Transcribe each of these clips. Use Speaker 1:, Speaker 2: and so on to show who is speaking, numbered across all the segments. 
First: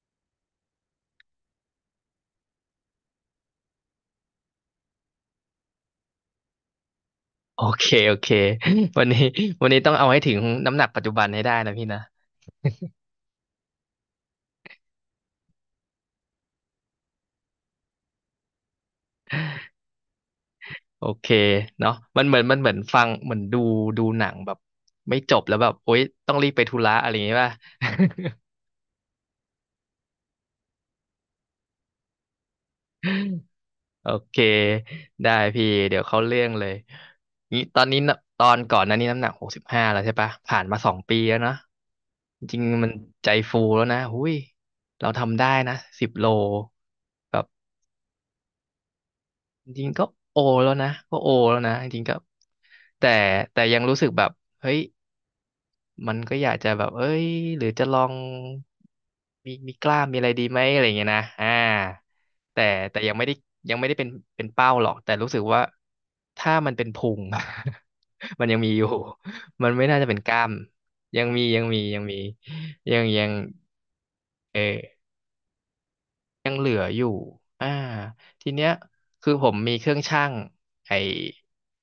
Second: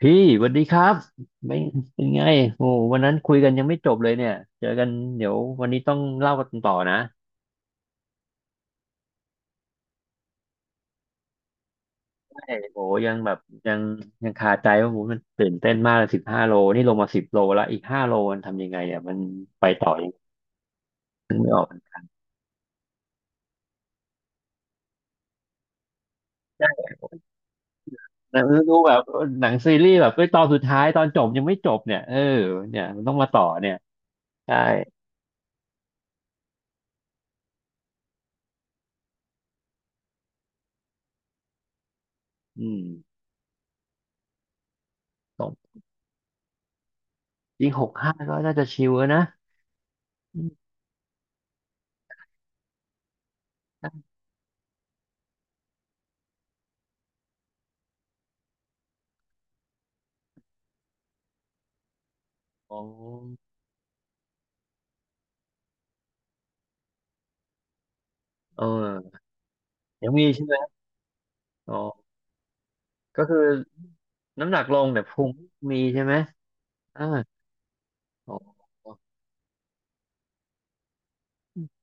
Speaker 1: พี่สวัสดีครับไม่เป็นไงโอ้วันนั้นคุยกันยังไม่จบเลยเนี่ยเจอกันเดี๋ยววันนี้ต้องเล่ากันต่อนะ
Speaker 2: โอเคโอเค วันนี้ วันนี้ต้องเอาให้ถึงน้ำหนักปัจจุบันให้ได้นะพี่นะ
Speaker 1: ใช่โอ้ยังแบบยังยังคาใจว่าโอ้มันตื่นเต้นมากเลย15 โลนี่ลงมา10 โลแล้วอีกห้าโลมันทำยังไงอ่ะมันไปต่อยัง
Speaker 2: โอเค
Speaker 1: นึกไม่ออก
Speaker 2: เนาะมันเหมือนฟังเหมือนดูหนังแบบไม่จบแล้วแบบโอ๊ยต้องรีบไปธุ
Speaker 1: ใช่
Speaker 2: ระอะไรอย่างงี้ป่ะ
Speaker 1: หนังดูแบบหนังซีรีส์แบบเอ้ยตอนสุดท้ายตอนจบยังไม่จบเนี่ยเออเนี่ยมันต้องมาต่อเนี่ย
Speaker 2: โอเค
Speaker 1: ใช่
Speaker 2: ได้พี่เดี๋ยวเข้าเรื่องเลยนี่ตอนนี้น่ะตอนก่อนหนั้นนี่น้ำหนัก65แล้วใช่ปะผ่านมาสองปีแล้วเนาะจริง
Speaker 1: อื
Speaker 2: ๆ
Speaker 1: ม
Speaker 2: มันใจฟูแล้วนะหุ้ยเราทำ
Speaker 1: ตร
Speaker 2: ได้
Speaker 1: ง
Speaker 2: นะสิบโลแบบ
Speaker 1: อีกหกห้าก็น่าจะชิวแล้วนะ
Speaker 2: จริงๆก็โอ
Speaker 1: อืม
Speaker 2: แล้วนะก็โอแล้วนะจริงๆก็แต่แต่ยัง
Speaker 1: ใช่
Speaker 2: รู้สึกแบบเฮ้ยมันก็อยากจะแบบเอ้ยหรือจะลองมีกล้ามมีอะไรดีไหมอะไรอย่างเงี้ยนะแต่
Speaker 1: อ๋อ
Speaker 2: แต่ยังไม่ได้เป็นเป้าหรอกแต่รู้สึกว่าถ้ามันเป็นพุง มันยัง
Speaker 1: เอ
Speaker 2: มีอยู่
Speaker 1: อ
Speaker 2: มันไม่น่าจะ
Speaker 1: ยัง
Speaker 2: เป็น
Speaker 1: มี
Speaker 2: กล้า
Speaker 1: ใช่
Speaker 2: ม
Speaker 1: ไหม
Speaker 2: ยังมียัง
Speaker 1: อ๋อ
Speaker 2: มียังมียังยั
Speaker 1: ก็
Speaker 2: ง
Speaker 1: คือน้ำห
Speaker 2: เอ
Speaker 1: นักลงแต่
Speaker 2: อ
Speaker 1: พุงมีใช่ไหม
Speaker 2: ยังเหลืออ
Speaker 1: อ่า
Speaker 2: ยู่อ่า
Speaker 1: อ๋
Speaker 2: ทีเนี้
Speaker 1: อ
Speaker 2: ยคือผมมีเครื่องชั่งไอ้
Speaker 1: อ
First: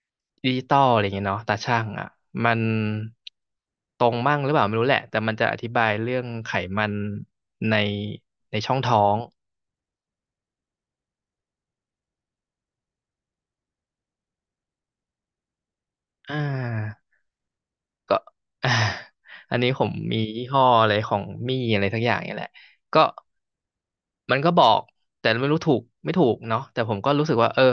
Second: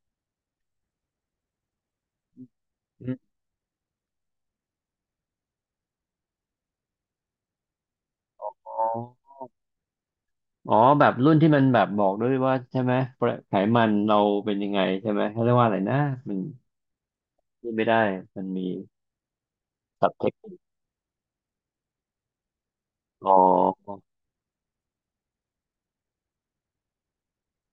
Speaker 2: ดิจิตอลอะไรเงี้ยเนาะตาชั่งอ่ะ มัน
Speaker 1: ืม
Speaker 2: ตรงมั่งหรือเปล่าไม่รู้แหละ แต่มันจะอธิบายเรื่องไขมันในในช่
Speaker 1: อ๋
Speaker 2: อง
Speaker 1: อ
Speaker 2: ท้อง
Speaker 1: อ๋อแบบรุ่นที่มันแบบบอกด้วยว่าใช่ไหมไขมันเราเป็นยังไงใช่ไหมเขาเรียกว่าอะไรนะ
Speaker 2: อ่
Speaker 1: มัน
Speaker 2: า
Speaker 1: พูดไม่ได้
Speaker 2: ก็
Speaker 1: มัน มี
Speaker 2: อ่าอันนี้ผม
Speaker 1: ศัพ
Speaker 2: มี
Speaker 1: ท์เทค
Speaker 2: ยี่
Speaker 1: นิ
Speaker 2: ห้
Speaker 1: ค
Speaker 2: ออะไรของมี่อะไรสักอย่างเนี่ยแหละ ก็
Speaker 1: อ๋อ
Speaker 2: มันก็บอกแต่ไม่รู้ถูกไม่ถูกเนาะแต่ผมก็รู้สึกว่าเออ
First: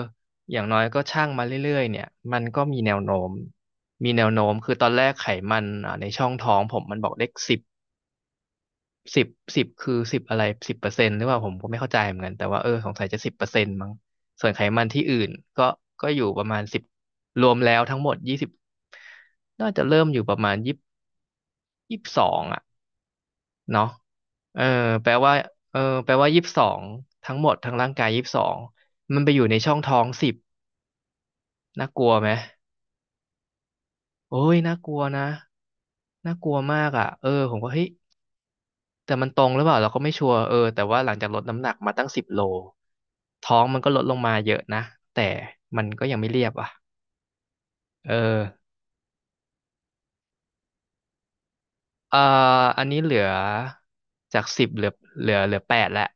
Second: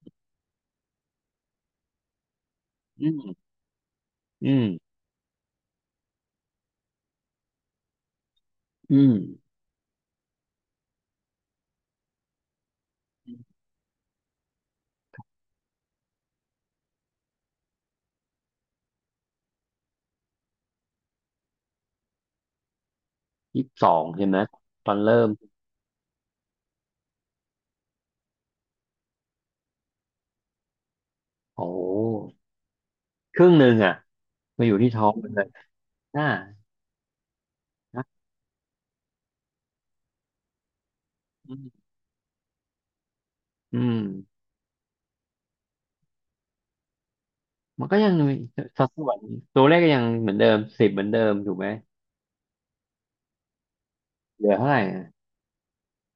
Speaker 2: อย่างน้อยก็ช่างมาเรื่อยๆเนี่ยมันก็มีแนว
Speaker 1: อื
Speaker 2: โน้
Speaker 1: ม
Speaker 2: มมีแนวโน้
Speaker 1: อื
Speaker 2: มคือตอ
Speaker 1: ม
Speaker 2: นแรกไขมันในช่องท้องผมมันบอกเลขสิบ
Speaker 1: อืม
Speaker 2: สิบสิบคือสิบอะไรสิบเปอร์เซ็นต์หรือเปล่าผมก็ไม่เข้าใจเหมือนกันแต่ว่าเออสงสัยจะสิบเปอร์เซ็นต์มั้งส่วนไขมันที่อื่นก็ก็อยู่ประมาณสิบรวมแล้วทั้งหมดยี่สิบน่าจะเริ่มอยู่ประมาณยี่สิบสองอ่ะ
Speaker 1: ยี่สิบส
Speaker 2: เนาะ
Speaker 1: องใช่ไหม
Speaker 2: เออ
Speaker 1: ตอน
Speaker 2: แปล
Speaker 1: เริ่ม
Speaker 2: ว่ายี่สิบสองทั้งหมดทั้งร่างกายยี่สิบสองมันไปอยู่ในช่องท้องสิบ
Speaker 1: โอ้โ
Speaker 2: น่ากลัวไหม
Speaker 1: หครึ่งหนึ่งอ่ะ
Speaker 2: โอ้ย
Speaker 1: มาอ
Speaker 2: น่า
Speaker 1: ยู่
Speaker 2: ก
Speaker 1: ที่
Speaker 2: ลัว
Speaker 1: ท้อง
Speaker 2: นะ
Speaker 1: มันเลยอ่า
Speaker 2: น่ากลัวมากอ่ะเออผมก็เฮ้ย
Speaker 1: นะ
Speaker 2: แต่มันตรงหรือเปล่าเราก็ไม่ชัวร์เออแต่ว่าหลังจากลด
Speaker 1: อื
Speaker 2: น้ำหนัก
Speaker 1: ม
Speaker 2: มาตั้งสิบโลท้องมั
Speaker 1: อื
Speaker 2: นก็
Speaker 1: ม
Speaker 2: ลดลงมาเยอะนะแต่มันก็ยังไม่เรียบอ่ะ
Speaker 1: มันก็ยั
Speaker 2: เอ
Speaker 1: ง
Speaker 2: อ
Speaker 1: มีสัดส่วนตัวเลขก็ยังเหมือนเดิมสิบเหมือนเดิมถูกไหม
Speaker 2: เอ่ออันนี้เหลือจา
Speaker 1: เห
Speaker 2: ก
Speaker 1: ลือ
Speaker 2: สิบ
Speaker 1: เท่าไหร่อ่ะ
Speaker 2: เหลือแปดแล้ว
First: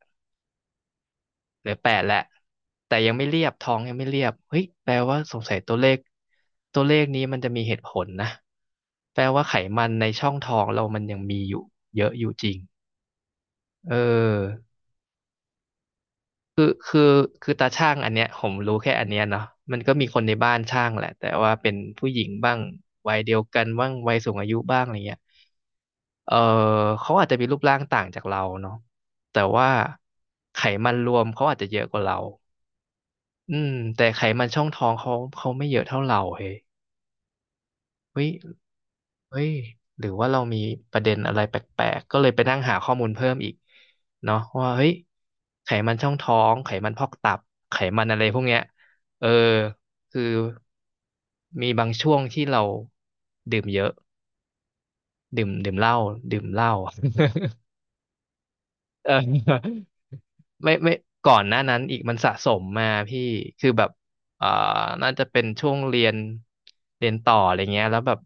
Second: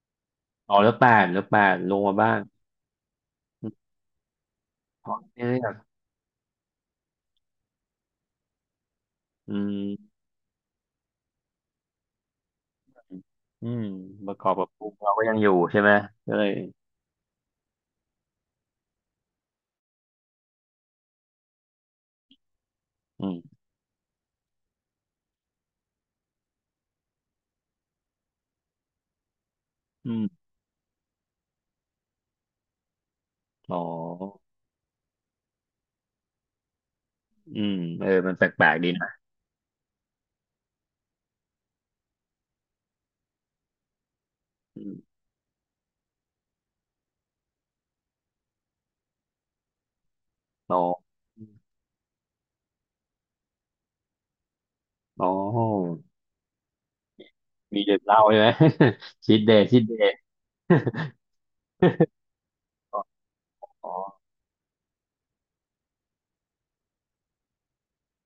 Speaker 1: อ๋อแล้วแปดแล้วแป
Speaker 2: เหลื
Speaker 1: ด
Speaker 2: อแป
Speaker 1: ลง
Speaker 2: ดแห
Speaker 1: มา
Speaker 2: ละ
Speaker 1: บ้าง
Speaker 2: แต่ยังไม่เรียบ
Speaker 1: อื
Speaker 2: ท้อ
Speaker 1: ม
Speaker 2: งยังไม่เรียบเฮ้ยแปล
Speaker 1: ขอ
Speaker 2: ว่าสง
Speaker 1: ให้
Speaker 2: สั
Speaker 1: เลื
Speaker 2: ย
Speaker 1: อ
Speaker 2: ตั
Speaker 1: ก
Speaker 2: วเลขตัวเลขนี้มันจะมีเหตุผลนะแปลว่า
Speaker 1: อื
Speaker 2: ไขมันใน
Speaker 1: ม
Speaker 2: ช่องท้องเรามันยังมีอยู่เยอะอยู่จริง
Speaker 1: อืม
Speaker 2: เ
Speaker 1: ประกอบ
Speaker 2: ออ
Speaker 1: กับปรุงเราก็ยังอยู่ใช่ไหมก็เลย
Speaker 2: คือคือคือตาช่างอันเนี้ยผมรู้แค่อันเนี้ยเนาะมันก็มีคนในบ้านช่างแหละแต่ว่าเป็นผู้หญิงบ้างวัย
Speaker 1: อื
Speaker 2: เดียว
Speaker 1: ม
Speaker 2: กันบ้างวัยสูงอายุบ้างอะไรเงี้ยเออเขาอาจจะมีรูปร่างต่างจากเราเนาะแต่ว่า
Speaker 1: อืม
Speaker 2: ไขมันรวมเขาอาจจะเยอะกว่าเรา อืม
Speaker 1: อ๋อ
Speaker 2: แต่ไขมันช่องท้องเขาเขาไม่เยอะเท่าเราเฮ้ย
Speaker 1: อืมเออ
Speaker 2: เฮ้ย
Speaker 1: มันแปลกๆดีนะ
Speaker 2: เฮ้ยหรือว่าเรามีประเด็นอะไรแปลกๆก็เลยไปนั่งหาข้อมูลเพิ่มอีกเนาะว่า
Speaker 1: อื
Speaker 2: เฮ้ย
Speaker 1: ม
Speaker 2: ไขมันช่องท้องไขมันพอกตับไขมันอะไรพวกเนี้ยเออคือ
Speaker 1: อ๋อ
Speaker 2: มีบางช่วงที่เราดื่มเยอะ
Speaker 1: อ๋
Speaker 2: ดื่มเหล้า
Speaker 1: อ
Speaker 2: ดื่มเหล้า
Speaker 1: มีเด็กเล่าใช่ไหม
Speaker 2: เออ
Speaker 1: ชิดเดย์ชิดเดย์
Speaker 2: ไม่ก่อนหน้านั้นอีกมันสะสมมา
Speaker 1: อ๋อ
Speaker 2: พี่คือแบ
Speaker 1: อ
Speaker 2: บ
Speaker 1: อ
Speaker 2: เอ่อน่าจะเป็นช่วงเรียนเรียนต่ออะไรเงี้ยแล้วแบบ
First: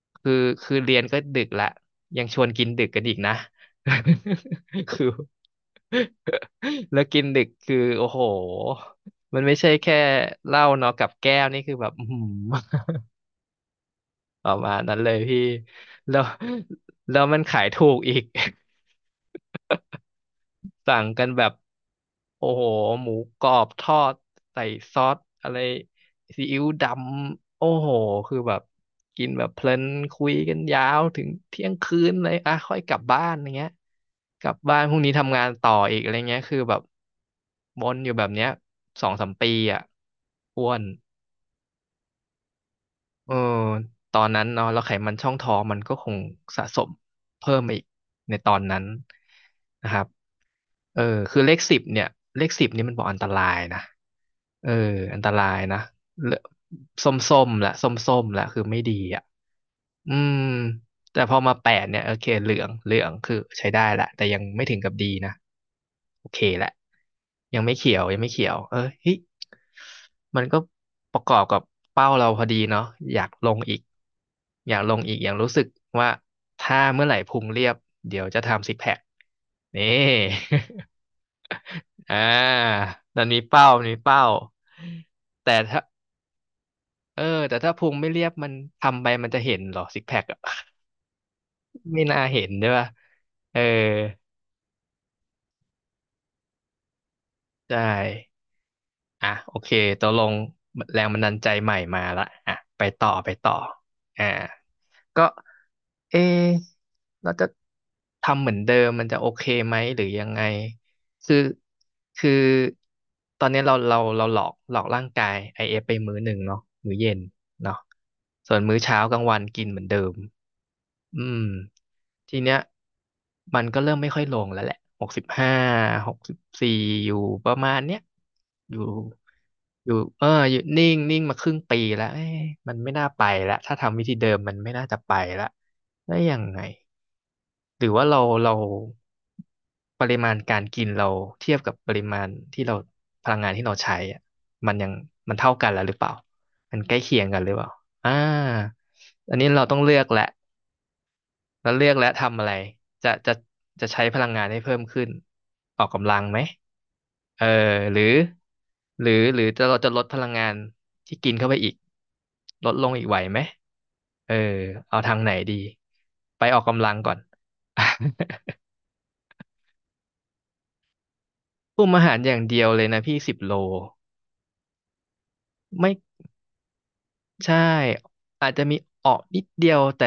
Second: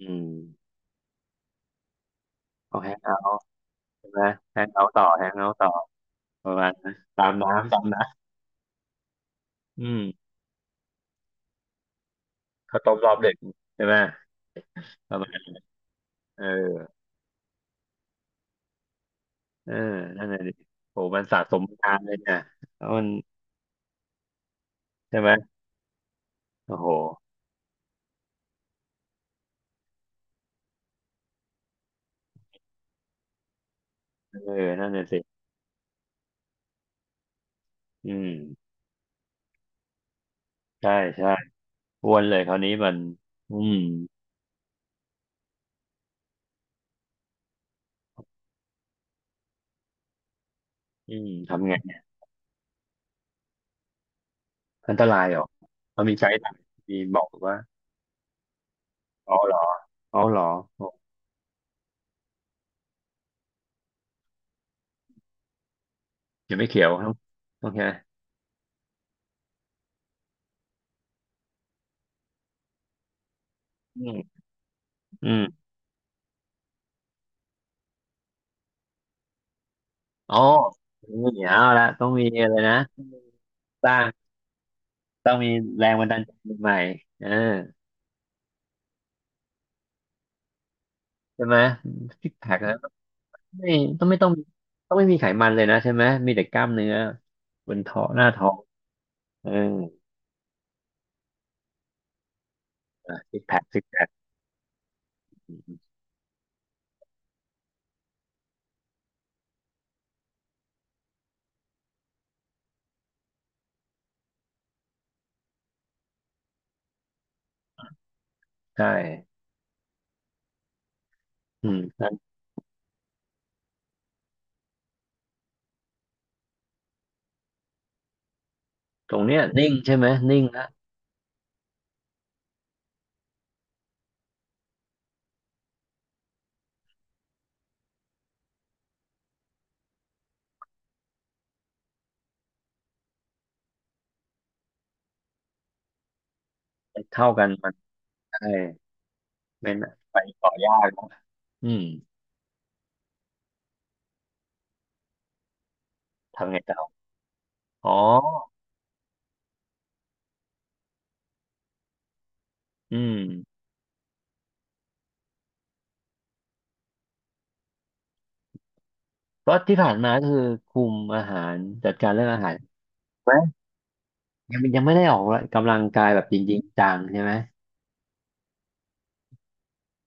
Speaker 1: อืม
Speaker 2: คือคือเรียนก็ดึกละยังชวนกิน
Speaker 1: เอา
Speaker 2: ดึก
Speaker 1: แฮง
Speaker 2: กันอี
Speaker 1: เอา
Speaker 2: กนะ
Speaker 1: ท์ใช่ไหมแฮงเอา ท์ต่
Speaker 2: คื
Speaker 1: อ
Speaker 2: อ
Speaker 1: แฮงเอาท์ต่อประมาณนั้น
Speaker 2: แล้วกิ
Speaker 1: ตา
Speaker 2: น
Speaker 1: ม
Speaker 2: ดึก
Speaker 1: น้ำ
Speaker 2: คือ
Speaker 1: ตามน้
Speaker 2: โอ้โหมันไม่ใช่
Speaker 1: อื
Speaker 2: แค่
Speaker 1: ม
Speaker 2: เหล้าเนาะกับแก้วนี่คือแบบอื้อหื
Speaker 1: ข้า
Speaker 2: อ
Speaker 1: วต้มรอบเด็กใช่ไหม
Speaker 2: ประมาณนั้นเล
Speaker 1: ป
Speaker 2: ย
Speaker 1: ระมาณ
Speaker 2: พี่
Speaker 1: นั้น
Speaker 2: แล้ว
Speaker 1: เออ
Speaker 2: แล้วมันขายถูกอีก
Speaker 1: เออนั่นหละดิ
Speaker 2: สั่
Speaker 1: โห
Speaker 2: ง
Speaker 1: มั
Speaker 2: กั
Speaker 1: น
Speaker 2: น
Speaker 1: สะ
Speaker 2: แบบ
Speaker 1: สมมานานเลยเนี่ย
Speaker 2: โอ้โห
Speaker 1: แล้วมั
Speaker 2: ห
Speaker 1: น
Speaker 2: มูกรอบทอดใส่ซอส
Speaker 1: ใช่ไหม
Speaker 2: อะไรซีอิ๊ว
Speaker 1: โอ้
Speaker 2: ด
Speaker 1: โห
Speaker 2: ำโอ้โหคือแบบกินแบบเพลินคุยกันยาวถึงเที่ยงคืนเลยอ่ะค่อยกลับบ้านอย่างเงี้ย
Speaker 1: เอ
Speaker 2: กลับ
Speaker 1: อ
Speaker 2: บ้าน
Speaker 1: นั่
Speaker 2: พ
Speaker 1: น
Speaker 2: รุ่
Speaker 1: น
Speaker 2: ง
Speaker 1: ละ
Speaker 2: นี้
Speaker 1: สิ
Speaker 2: ทำงานต่ออีกอะไรเงี้ยคือแบบวนอ
Speaker 1: อื
Speaker 2: ยู่แบบเนี้ย
Speaker 1: ม
Speaker 2: สองสามปีอ่ะอ้วน
Speaker 1: ใช่ใช่อ้วนเลยคราวนี้มัน
Speaker 2: เออ
Speaker 1: อืม
Speaker 2: ตอนนั้นเนาะแล้วไขมันช่องท้องมันก็คงสะสมเพิ่มมาอีกในตอนนั้นนะครับ เออ
Speaker 1: อืม
Speaker 2: คือเลข
Speaker 1: ทำไง
Speaker 2: สิบ
Speaker 1: เนี่ย
Speaker 2: เนี่ยเลขสิบนี่มันบอกอันตรายนะเออ
Speaker 1: อันต
Speaker 2: อัน
Speaker 1: ราย
Speaker 2: ต
Speaker 1: เหรอ
Speaker 2: รายนะ
Speaker 1: มันมีไก
Speaker 2: เล
Speaker 1: ด์ไลน์มี
Speaker 2: ส้ม
Speaker 1: บอก
Speaker 2: ส้ม
Speaker 1: ว่า
Speaker 2: ละส้มส้มละคือไม่ดีอ่ะ
Speaker 1: อ๋อเหรอ
Speaker 2: อื
Speaker 1: อ๋อเห
Speaker 2: ม
Speaker 1: รอโอ้
Speaker 2: แต่พอมาแปดเนี่ยโอเคเหลืองเหลืองคือใช้ได้ละแต่ยังไม่ถึงกับดีนะโอเค
Speaker 1: ยัง
Speaker 2: แห
Speaker 1: ไม่
Speaker 2: ละ
Speaker 1: เขียวครับ
Speaker 2: ยัง
Speaker 1: โอ
Speaker 2: ไม่
Speaker 1: เค
Speaker 2: เขียวยังไม่เขียวเออเฮ้ยมันก็ประกอบกับเป้าเราพอดีเนาะอยากลงอีก
Speaker 1: อืม
Speaker 2: อยากลงอีกอ
Speaker 1: อื
Speaker 2: ย่างรู้สึก
Speaker 1: ม
Speaker 2: ว่าถ้าเมื่อไหร่พุงเรียบเดี๋ยวจะทำซิกแพคนี่
Speaker 1: อ๋อ นี่เอาละต้อง
Speaker 2: อ่
Speaker 1: มีอะไร
Speaker 2: า
Speaker 1: นะ
Speaker 2: นั่นมีเป้าม
Speaker 1: ส
Speaker 2: นมี
Speaker 1: ร้าง
Speaker 2: เป้า
Speaker 1: ต้องมี
Speaker 2: แต่ถ้า
Speaker 1: แรงบันดาลใจใหม่
Speaker 2: เอ
Speaker 1: ๆ
Speaker 2: อ
Speaker 1: เออ
Speaker 2: แต่ถ้าพุงไม่เรียบมันทำไปมันจะเห็นเหรอซิกแพคอะ
Speaker 1: ใช่ไหม
Speaker 2: ไม่น่า
Speaker 1: ซิก
Speaker 2: เห็
Speaker 1: แพ
Speaker 2: น
Speaker 1: ค
Speaker 2: ใช่
Speaker 1: นะ
Speaker 2: ป่ะ
Speaker 1: ต้อง
Speaker 2: เออ
Speaker 1: ไม่ต้องไม่ต้องต้องไม่มีไขมันเลยนะใช่ไหมมีแต่กล้ามเนื้อบ
Speaker 2: ใช่
Speaker 1: นท้องหน้าท้อง
Speaker 2: อ่ะ
Speaker 1: เออ
Speaker 2: โอเคตกลงแรงบันดาลใจใหม่มาละอ่ะไปต่อไป
Speaker 1: ซิก
Speaker 2: ต่อ
Speaker 1: แพคซิกแพค
Speaker 2: อ่าก็เอะเราจะทำเหมือนเดิมมันจะโอเคไหมหรือยังไงคือคือตอนนี้เราหลอกร่างกาย IF ไปมื้อหนึ่งเนาะมื้อเย็นเนาะส่วนมื้อ
Speaker 1: ใช่
Speaker 2: เช้ากลางวันกินเหมือนเดิมอืม
Speaker 1: อืมนั้น
Speaker 2: ทีเนี้ยมันก็เริ่มไม่ค่อยลงแล้วแหละ6564อยู่ประมาณเนี้ยอยู่
Speaker 1: ตรงเนี้ยนิ่ง
Speaker 2: อยู่
Speaker 1: ใช่ไหม
Speaker 2: เออ
Speaker 1: นิ่ง
Speaker 2: อยู่
Speaker 1: นะ
Speaker 2: นิ่งนิ่งมาครึ่งปีแล้วเอ๊ะมันไม่น่าไปแล้วถ้าทำวิธีเดิมมันไม่น่าจะไปแล้วแล้วยังไงหรือว่าเราปริมาณการกินเราเทียบกับปริมาณที่เราพลังงานที่เราใช้อะมันยังมันเท่ากันแล้วหรือเปล่ามันใกล้
Speaker 1: มัน
Speaker 2: เคียง
Speaker 1: เท่า
Speaker 2: กัน
Speaker 1: กั
Speaker 2: ห
Speaker 1: น
Speaker 2: รือเปล่า
Speaker 1: มัน
Speaker 2: อ่า
Speaker 1: ใช่
Speaker 2: อันนี้เรา
Speaker 1: ไม่
Speaker 2: ต้อง
Speaker 1: น่
Speaker 2: เลือก
Speaker 1: ไป
Speaker 2: แหละ
Speaker 1: ต่อยากนะอื
Speaker 2: แล้วเลื
Speaker 1: ม
Speaker 2: อกและทำอะไรจะจะจะใช้พลังงานให้เพิ่มขึ้นออกกำลังไหม
Speaker 1: ทำไงต่อ
Speaker 2: เออ
Speaker 1: อ๋อ
Speaker 2: หรือหรือเราจะลดพลังงานที่กินเข้าไปอีกลดลง
Speaker 1: อื
Speaker 2: อีกไหวไหม
Speaker 1: ม
Speaker 2: เออเอาทางไหนดีไปออกกำลังก่อน
Speaker 1: ก็ที่ผ่านมาก็คือคุมอาหาร
Speaker 2: คุม
Speaker 1: จัด
Speaker 2: อา
Speaker 1: การ
Speaker 2: หาร
Speaker 1: เรื่อ
Speaker 2: อ
Speaker 1: ง
Speaker 2: ย่า
Speaker 1: อา
Speaker 2: ง
Speaker 1: หาร
Speaker 2: เดียวเลยนะพี่
Speaker 1: ใช่ไห
Speaker 2: สิ
Speaker 1: ม
Speaker 2: บโล
Speaker 1: ยังยังไม่ได้ออกกำลัง
Speaker 2: ไม่
Speaker 1: กายแบบจริงๆจังใช่ไหม
Speaker 2: ใช่อาจจะมีออกนิดเดียวแต่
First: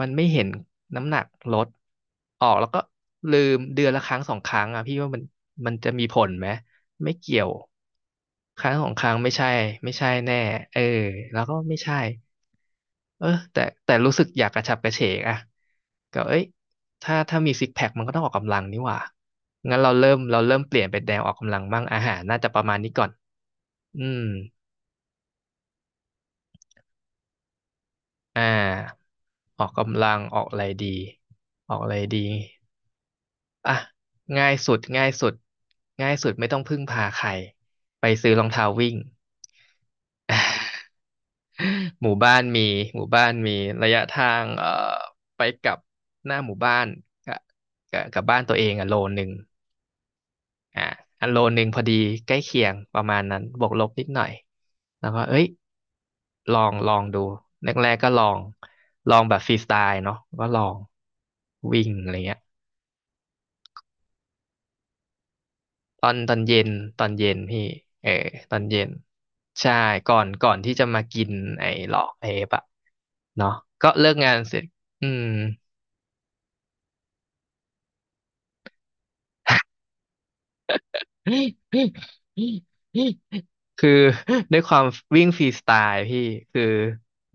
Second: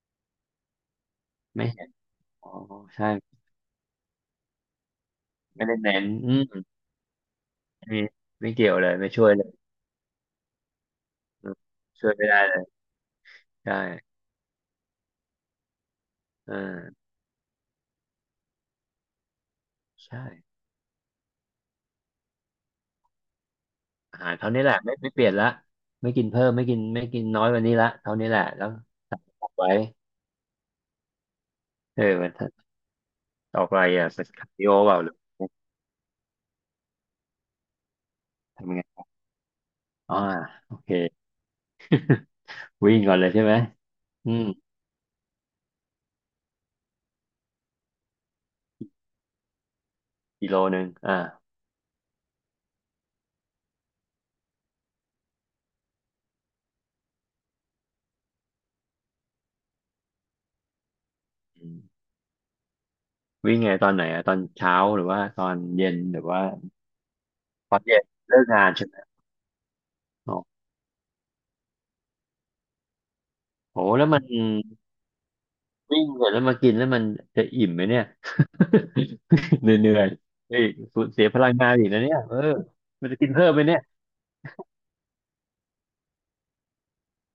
Speaker 2: มันไม่เห็นน้ำหนักล
Speaker 1: ไม่
Speaker 2: ด
Speaker 1: เห็น
Speaker 2: ออ
Speaker 1: อ๋อ
Speaker 2: กแล้วก็
Speaker 1: ใช่
Speaker 2: ลืมเดือนละครั้งสองครั้งอ่ะพี่ว่ามัน
Speaker 1: ไม่
Speaker 2: มัน
Speaker 1: ได้
Speaker 2: จะ
Speaker 1: เน้
Speaker 2: มี
Speaker 1: น
Speaker 2: ผล
Speaker 1: อื
Speaker 2: ไหม
Speaker 1: ม
Speaker 2: ไม่เกี่ยว
Speaker 1: ไม่ไม่
Speaker 2: ค
Speaker 1: เกี่ย
Speaker 2: รั้ง
Speaker 1: ว
Speaker 2: ส
Speaker 1: เล
Speaker 2: อ
Speaker 1: ย
Speaker 2: งค
Speaker 1: ไม่
Speaker 2: รั้ง
Speaker 1: ช่ว
Speaker 2: ไม่
Speaker 1: ยเล
Speaker 2: ใช่
Speaker 1: ย
Speaker 2: ไม่ใช่แน่เออแล้ว
Speaker 1: อื
Speaker 2: ก็
Speaker 1: ม
Speaker 2: ไม่ใช่
Speaker 1: ช่วยไม่ได้เลย
Speaker 2: เออแต่
Speaker 1: ใช่
Speaker 2: แต่รู้สึกอยากกระฉับกระเฉงอ่ะก็เอ้ย
Speaker 1: อ่า
Speaker 2: ถ้ามีซิกแพคมันก็ต้องออกกำลังนี่หว่างั้นเราเริ่ม
Speaker 1: ใช่
Speaker 2: เราเริ่มเปลี่ยนเป็นแนวออกกำลังบ้างอาหารน่าจะประมาณนี้ก่อนอื
Speaker 1: อา
Speaker 2: ม
Speaker 1: หารเท่านี้แหละไม่ไม่เปลี่ยนละไม่กินเพิ่มไม่กินไม่กินน้อยกวันนี้ละเท่านี้แห
Speaker 2: อ่
Speaker 1: ละแล้ว
Speaker 2: า
Speaker 1: ออก
Speaker 2: ออ
Speaker 1: ไว้
Speaker 2: กกำลังออกอะไรดีออกอะไร
Speaker 1: เออ
Speaker 2: ดี
Speaker 1: มันออก
Speaker 2: อ่ะ
Speaker 1: ไปอ่ะสคา
Speaker 2: ง่า
Speaker 1: ร์
Speaker 2: ย
Speaker 1: ดิโอ
Speaker 2: สุด
Speaker 1: เปล่า
Speaker 2: ง่า
Speaker 1: ห
Speaker 2: ย
Speaker 1: รือ
Speaker 2: สุดง่ายสุดไม่ต้องพึ่งพาใครไปซื้อรองเท้า
Speaker 1: ทำไง
Speaker 2: วิ่ง
Speaker 1: อ่าโอเค
Speaker 2: หมู่บ้านมี
Speaker 1: วิ่
Speaker 2: ห
Speaker 1: ง
Speaker 2: มู่
Speaker 1: ก่อน
Speaker 2: บ้า
Speaker 1: เลย
Speaker 2: น
Speaker 1: ใช่
Speaker 2: มี
Speaker 1: ไหม
Speaker 2: ระยะทา
Speaker 1: อืม
Speaker 2: งไปกลับหน้าหมู่บ้านกะกะกับบ้านตัวเองอ่ะโลนึง
Speaker 1: กิโลหนึ่
Speaker 2: อ่า
Speaker 1: งอ่า
Speaker 2: 1 โลพอดีใกล้เคียงประมาณนั้นบวกลบนิดหน่อยแล้วก็เอ้ยลองลองดูแรกๆก็ลองแบบฟรีสไตล์เนาะก็ลอง
Speaker 1: อืม
Speaker 2: วิ่งอะไรเงี้ย
Speaker 1: วิ่งไงตอนไหนอ่ะตอนเช้าหรือว่าตอนเย็น
Speaker 2: ตอน
Speaker 1: หรือ
Speaker 2: ตอน
Speaker 1: ว่า
Speaker 2: เย็นตอนเย็นพี่
Speaker 1: ตอนเย็น
Speaker 2: เออ
Speaker 1: เลิก
Speaker 2: ตอน
Speaker 1: งาน
Speaker 2: เย็
Speaker 1: ใช่
Speaker 2: น
Speaker 1: ไหม
Speaker 2: ใช่ก่อน
Speaker 1: อ๋
Speaker 2: ก่อน
Speaker 1: อ
Speaker 2: ที่จะมากินไอ้หลอกไอ้เอฟอะเนาะ
Speaker 1: โห
Speaker 2: ก็
Speaker 1: แล้
Speaker 2: เลิ
Speaker 1: ว
Speaker 2: ก
Speaker 1: มัน
Speaker 2: งานเสร็จอืม
Speaker 1: วิ่งเสร็จแล้วมากินแล้วมันจะอิ่มไหมเนี่ย เหนื่อยๆเฮ้ยสูญเสียพลังงานอีกนะเนี่ยเออมันจะกินเพิ่ม ไหมเนี่ย
Speaker 2: คือ ด้วยความวิ่งฟรีสไตล์พี่คือ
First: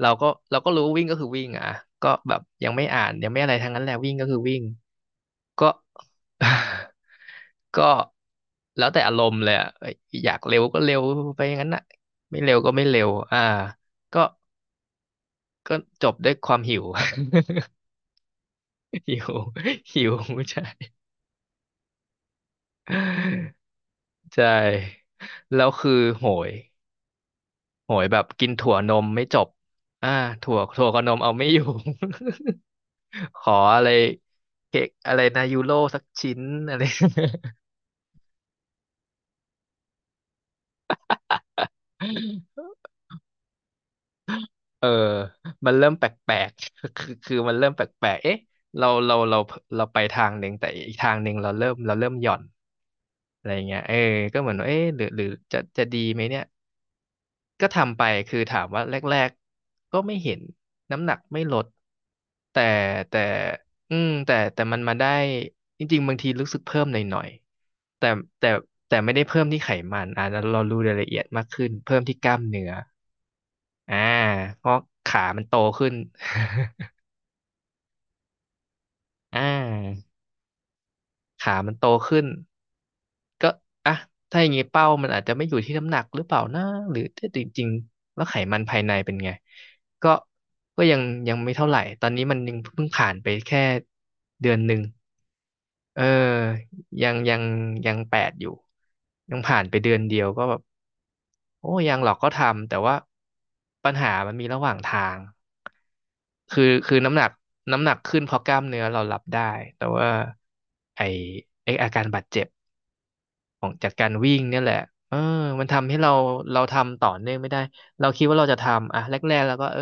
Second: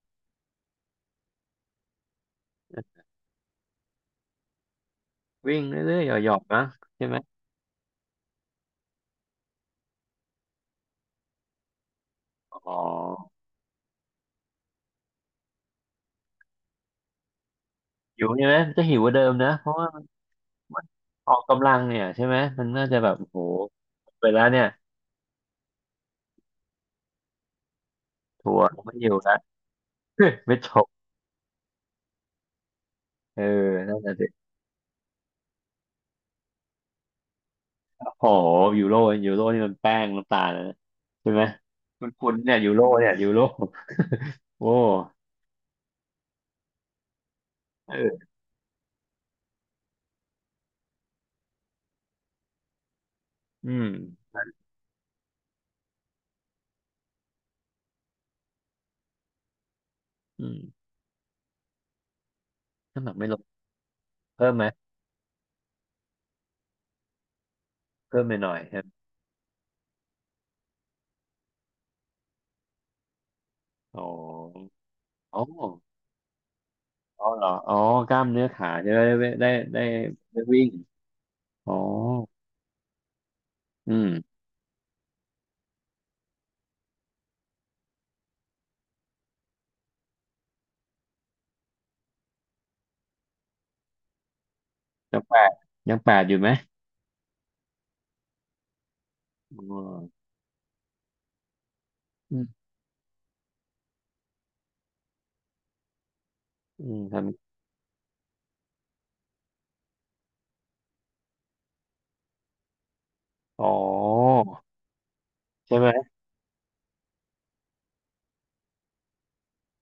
Speaker 2: เราก็เราก็รู้วิ่งก็คือวิ่งอ่ะก็แบบยังไม่อ่านยังไม่อะไรทั้งนั้นแหละวิ่งก็คือวิ่ง
Speaker 1: วิ่ง
Speaker 2: ก็
Speaker 1: เรื่อยๆหยอกๆนะใช่ไหม
Speaker 2: ก็แล้วแต่อารมณ์เลยอ่ะเอ้ยอยากเร็วก็เร็วไปอย่างนั้นน่ะไม่เร็วก็
Speaker 1: อ๋อ
Speaker 2: ไม่เร็วอ่าก็ก็จบด้วยความหิว
Speaker 1: หิวใช่ไหมจะหิวก
Speaker 2: หิ
Speaker 1: ว่าเดิ
Speaker 2: ว
Speaker 1: มนะเพราะว่ามั
Speaker 2: หิ
Speaker 1: น
Speaker 2: วใช่
Speaker 1: มันออกกำลังเนี่ยใช่ไหมมันน่าจะแบบโอ้โหไปแล้
Speaker 2: ใช่
Speaker 1: วเนี่ย
Speaker 2: แล้วคือโหย โหยแบบกิน
Speaker 1: ถั่ว
Speaker 2: ถั่วน
Speaker 1: ไม่
Speaker 2: ม
Speaker 1: หิว
Speaker 2: ไม่
Speaker 1: แล้
Speaker 2: จ
Speaker 1: ว
Speaker 2: บอ่า ถั่
Speaker 1: ไม่
Speaker 2: ว
Speaker 1: จ
Speaker 2: ถั่
Speaker 1: บ
Speaker 2: วกับนมเอาไม่อยู่
Speaker 1: เอ
Speaker 2: ข
Speaker 1: อ
Speaker 2: ออะไร
Speaker 1: นั่นน่ะสิ
Speaker 2: เค้กอะไรนะยูโรสักชิ้นอะไร
Speaker 1: โอ้โหยูโรยูโรนี่มันแป้งน้ำตาลนะใช่ไหมคุณคุณเนี่ยยู โรเนี่ยยูโรโอ
Speaker 2: เออ
Speaker 1: ้
Speaker 2: มันเริ่มแปลกๆคือมันเริ่มแปลกๆ
Speaker 1: เออ
Speaker 2: เอ๊ะเราเราเราเราไปทางหนึ่งแต่อีกทางหนึ่งเราเริ่มหย่อนอะไร
Speaker 1: อื
Speaker 2: เงี้ย
Speaker 1: ม
Speaker 2: เออก็เหมือนว่าเอ๊ะหรือจะดีไหมเนี่ย ก็ทำไปคือถามว่าแรกๆก็ไม่เห็น
Speaker 1: อืม
Speaker 2: น้ำหนักไม่ลดแต่
Speaker 1: น้ำหนัก
Speaker 2: แต่
Speaker 1: ไม่ล
Speaker 2: อืมแต่
Speaker 1: เพิ่ม
Speaker 2: แต่
Speaker 1: ไหม
Speaker 2: มันมาได้จริงๆบางทีรู้สึกเพิ่มหน่อยๆ
Speaker 1: เพิ่มไปห
Speaker 2: แต่
Speaker 1: น่อยใช่ไหม
Speaker 2: แต่ไม่ได้เพิ่มที่ไขมันอ่าเรารู้รายละเอียดมากขึ้นเพิ่มที่กล้ามเนื้ออ่า
Speaker 1: อ๋อ
Speaker 2: เพราะขา
Speaker 1: อ๋
Speaker 2: มั
Speaker 1: อ
Speaker 2: นโตขึ้น
Speaker 1: อ๋อเหรออ๋อกล้ามเนื้อขาจะได้ได้
Speaker 2: อ่า
Speaker 1: ได้ได้วิ่ง
Speaker 2: ขา
Speaker 1: อ๋
Speaker 2: มั
Speaker 1: อ
Speaker 2: นโตขึ้น ก็อ่ะ
Speaker 1: อืม
Speaker 2: ถ้าอย่างงี้เป้ามันอาจจะไม่อยู่ที่น้ำหนักหรือเปล่านะหรือถ้าจริงๆแล้วไขมันภายในเป็นไงก็ก็ยังไม่เท่าไหร่ตอนนี้มันยังเพิ่งผ่านไปแค่1 เดือน
Speaker 1: ยังแปดยั
Speaker 2: เอ
Speaker 1: ง
Speaker 2: อ
Speaker 1: แปดอยู่ไหม
Speaker 2: ยังยังยังแปดอยู่ยังผ่านไป
Speaker 1: อ๋อ
Speaker 2: เดือนเดียวก็แบบโอ้ยังหรอกก็
Speaker 1: อืม
Speaker 2: ทำแต่ว่าปัญหามันมีระหว่างทางคือ
Speaker 1: อื
Speaker 2: คือ
Speaker 1: มท
Speaker 2: น้ำหนักขึ้นเพราะกล้ามเนื้อเรารับได้แต่ว่าไอไออาการบาดเจ็บ
Speaker 1: ำ
Speaker 2: ขอ
Speaker 1: อ๋
Speaker 2: ง
Speaker 1: อ
Speaker 2: จากการวิ่งเนี่ยแหละเออมัน
Speaker 1: ใช่ไหม
Speaker 2: ทำให้เราทำต่อเนื่องไม่ได้ เราคิดว่าเราจะทำอ่ะแรกๆแล้วก็เออ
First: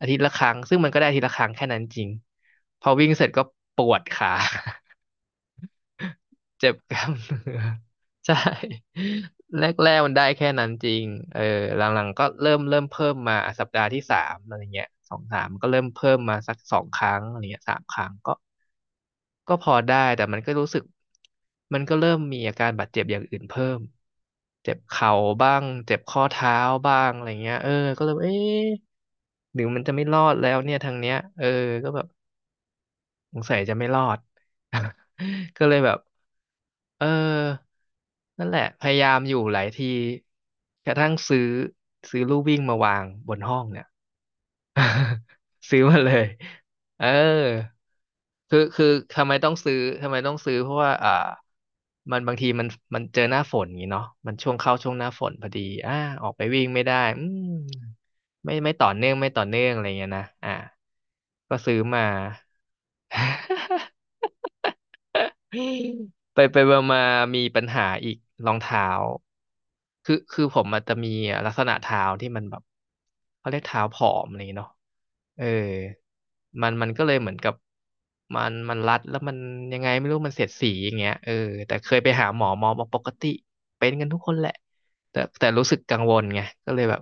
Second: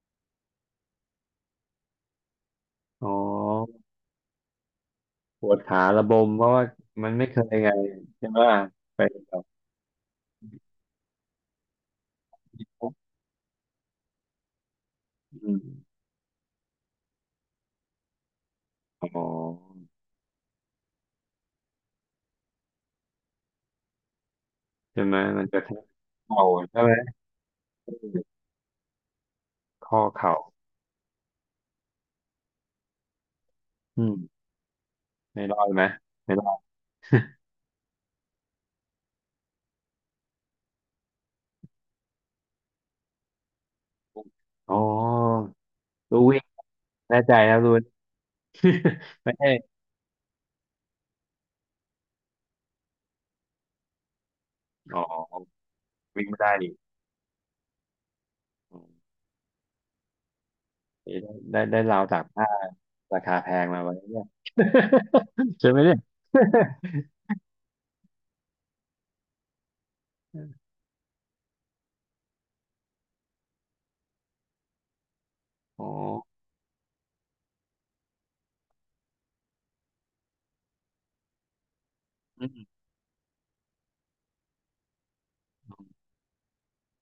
Speaker 2: อาทิตย์ละครั้งซึ่งมันก็ได้อาทิตย์ละครั้งแค่นั้นจริงพอวิ่
Speaker 1: อ๋อ
Speaker 2: งเสร็จก็ปวดขา
Speaker 1: ปวดขาระบมเพราะว่า
Speaker 2: เจ็บกล้า
Speaker 1: มั
Speaker 2: ม
Speaker 1: นไม่
Speaker 2: เน
Speaker 1: เคย
Speaker 2: ื้อ
Speaker 1: ไง ใช่
Speaker 2: ใช่
Speaker 1: ไหมไปแบบ
Speaker 2: แรกๆมันได้แค่นั้นจริงเออหลังๆก็เริ่มเพิ่มมาอ่ะสัปดาห์ที่สามอะไรเงี้ยสองสาม
Speaker 1: อืม
Speaker 2: ก็เริ่มเพิ่มมาสักสองครั้งอะไรเงี้ยสามครั้งก็
Speaker 1: อ๋อ
Speaker 2: ก็พอได้แต่มันก็รู้สึกมันก็เริ่มมีอาการบาดเจ็บอย่างอื่นเพิ่มเจ็บ
Speaker 1: ใช่
Speaker 2: เข่า
Speaker 1: ไหมมัน
Speaker 2: บ้า
Speaker 1: จะ
Speaker 2: ง
Speaker 1: ทั้ง
Speaker 2: เจ็บข้อ
Speaker 1: เข่า
Speaker 2: เท้า
Speaker 1: ใช่ไหม
Speaker 2: บ้างอะไรเงี้ยก็เลยเอ๊ะหรือมันจะ
Speaker 1: ข้อ
Speaker 2: ไม่รอด
Speaker 1: เข่า
Speaker 2: แล้วเนี่ยทางเนี้ยก็แบบสงสัยจะไม่ร
Speaker 1: อื
Speaker 2: อด
Speaker 1: ม ไม่รอ
Speaker 2: ก็
Speaker 1: ด
Speaker 2: เลย
Speaker 1: ไหม
Speaker 2: แบบ
Speaker 1: ไม่รอด
Speaker 2: เออนั่นแหละพยายามอยู่หลายทีกระทั่งซื้อลู่วิ่งมาวางบนห้องเนี่ย
Speaker 1: อ๋อ
Speaker 2: ซื้อมาเล
Speaker 1: รู้
Speaker 2: ย
Speaker 1: วิ่ง
Speaker 2: เออ
Speaker 1: แน่ใจครับรุน
Speaker 2: คือ
Speaker 1: ไม่ใช่
Speaker 2: ทำไมต้องซื้อเพราะว่าบางทีมันมันเจอหน้าฝนอย่างงี้เนาะมันช่วงเข้าช่วง
Speaker 1: อ๋
Speaker 2: ห
Speaker 1: อ
Speaker 2: น้าฝนพอดีอ่าอ
Speaker 1: วิ่ง
Speaker 2: อก
Speaker 1: ไม่
Speaker 2: ไป
Speaker 1: ได้
Speaker 2: วิ่ง
Speaker 1: ดิ
Speaker 2: ไม่ได้อืมไม่
Speaker 1: อื
Speaker 2: ต่อเนื่อง
Speaker 1: ม
Speaker 2: ไม่ต่อเนื่องอะไรเงี้ยนะก็
Speaker 1: ได้
Speaker 2: ซื้
Speaker 1: ได้
Speaker 2: อ
Speaker 1: ได้ราว
Speaker 2: มา
Speaker 1: ตากผ้าราคาแพงมาไว้ เนี่ย ใช่ไหมเนี่ย
Speaker 2: ไป มาๆมีปัญหาอีกรองเท้าคือผมมันจะมีลักษณะเท้าที่มันแบบเขาเรียกเท้าผอมอะไรอย่างเงี้ยเนาะเออ
Speaker 1: อ๋อ
Speaker 2: มันก็เลยเหมือนกับมันรัดแล้วมันยังไงไม่รู้มันเสียดสีอย่างเงี้ยแต่เคยไปหาหม
Speaker 1: อื
Speaker 2: อหม
Speaker 1: ม
Speaker 2: อบอกปกติเป็นกันทุกคนแหละแต่รู้สึกกังวลไงก็เลยแบบ